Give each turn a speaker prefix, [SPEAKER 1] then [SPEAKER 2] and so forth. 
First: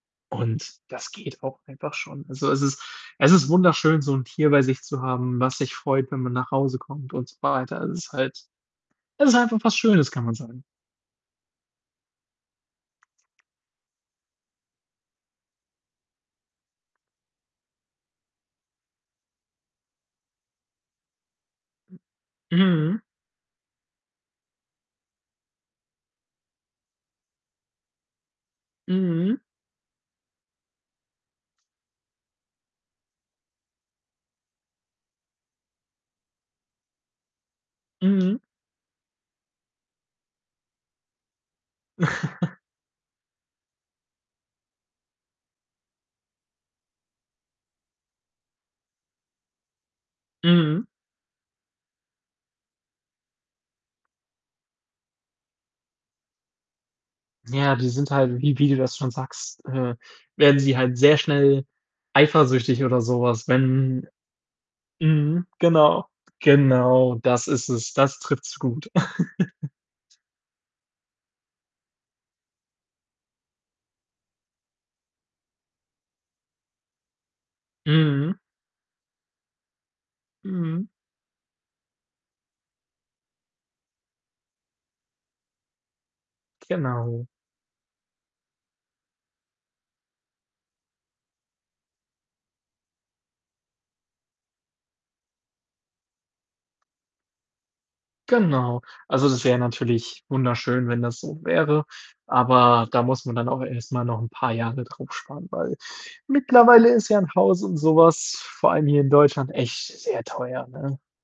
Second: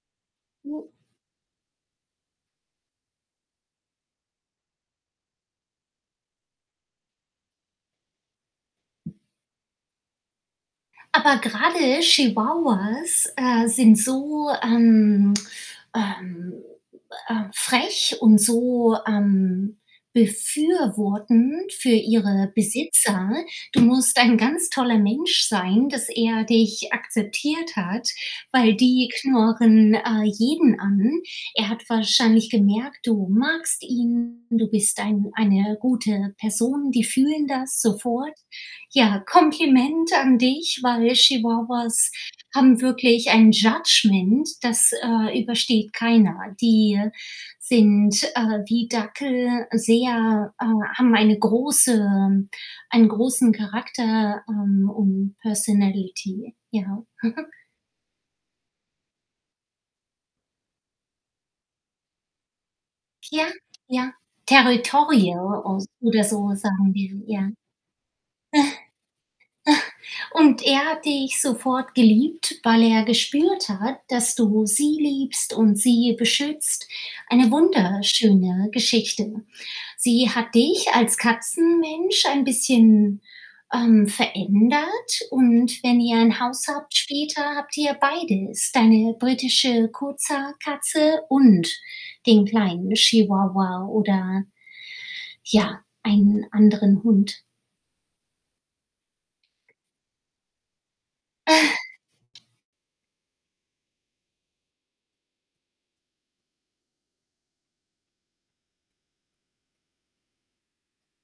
[SPEAKER 1] Und
[SPEAKER 2] [unintelligible]
[SPEAKER 1] das geht auch einfach schon. Also, es ist es ist wunderschön, so 'n Tier bei sich zu haben, was sich freut, wenn man nach Hause kommt und so weiter. Also, es ist halt es ist einfach was Schönes, kann man sagen.
[SPEAKER 2] Aber gerade Chihuahuas, äh, sind so, ähm, ähm, äh, frech und so, ähm, befürwortend für
[SPEAKER 1] [unintelligible]
[SPEAKER 2] ihre
[SPEAKER 1] Mhm.
[SPEAKER 2] Besitzer. Du musst ein ganz toller Mensch sein, dass er dich akzeptiert hat, weil die
[SPEAKER 1] Mhm.
[SPEAKER 2] knurren, äh, jeden an. Er hat wahrscheinlich gemerkt, du magst ihn, du bist ein eine gute Person, die fühlen das sofort.
[SPEAKER 1] Mhm.
[SPEAKER 2] Ja, Kompliment an dich, weil Chihuahuas haben wirklich ein Judgement, das, äh, übersteht keiner. Die sind, äh, wie Dackel sehr äh,
[SPEAKER 1] Mhm.
[SPEAKER 2] haben eine große einen großen Charakter, ähm, und Personality, ja.
[SPEAKER 1] Ja, die sind halt wie wie du das schon sagst, äh, werden sie halt sehr schnell eifersüchtig oder so
[SPEAKER 2] Ja,
[SPEAKER 1] was, wenn
[SPEAKER 2] ja. Territorial
[SPEAKER 1] mhm,
[SPEAKER 2] oder
[SPEAKER 1] genau,
[SPEAKER 2] oder so, sagen
[SPEAKER 1] genau,
[SPEAKER 2] wir,
[SPEAKER 1] das
[SPEAKER 2] ja.
[SPEAKER 1] ist es. Das trifft's gut.
[SPEAKER 2] Und er hat dich sofort geliebt, weil er gespürt hat, dass du sie liebst und sie beschützt. Eine
[SPEAKER 1] Mhm.
[SPEAKER 2] wunderschöne Geschichte. Sie hat dich
[SPEAKER 1] Mhm.
[SPEAKER 2] als Katzenmensch ein bisschen, ähm, verändert und wenn ihr ein Haus habt
[SPEAKER 1] Genau.
[SPEAKER 2] später, habt ihr beides, deine britische Kurzhaar-Katze und den kleinen Chihuahua oder ja, einen anderen Hund.
[SPEAKER 1] Genau. Also, das wäre natürlich wunderschön, wenn das so wäre, aber da muss man dann auch erst mal noch 'n paar Jahre drauf sparen, weil mittlerweile ist ja 'n Haus und so was vor allem hier in Deutschland echt sehr teuer, ne?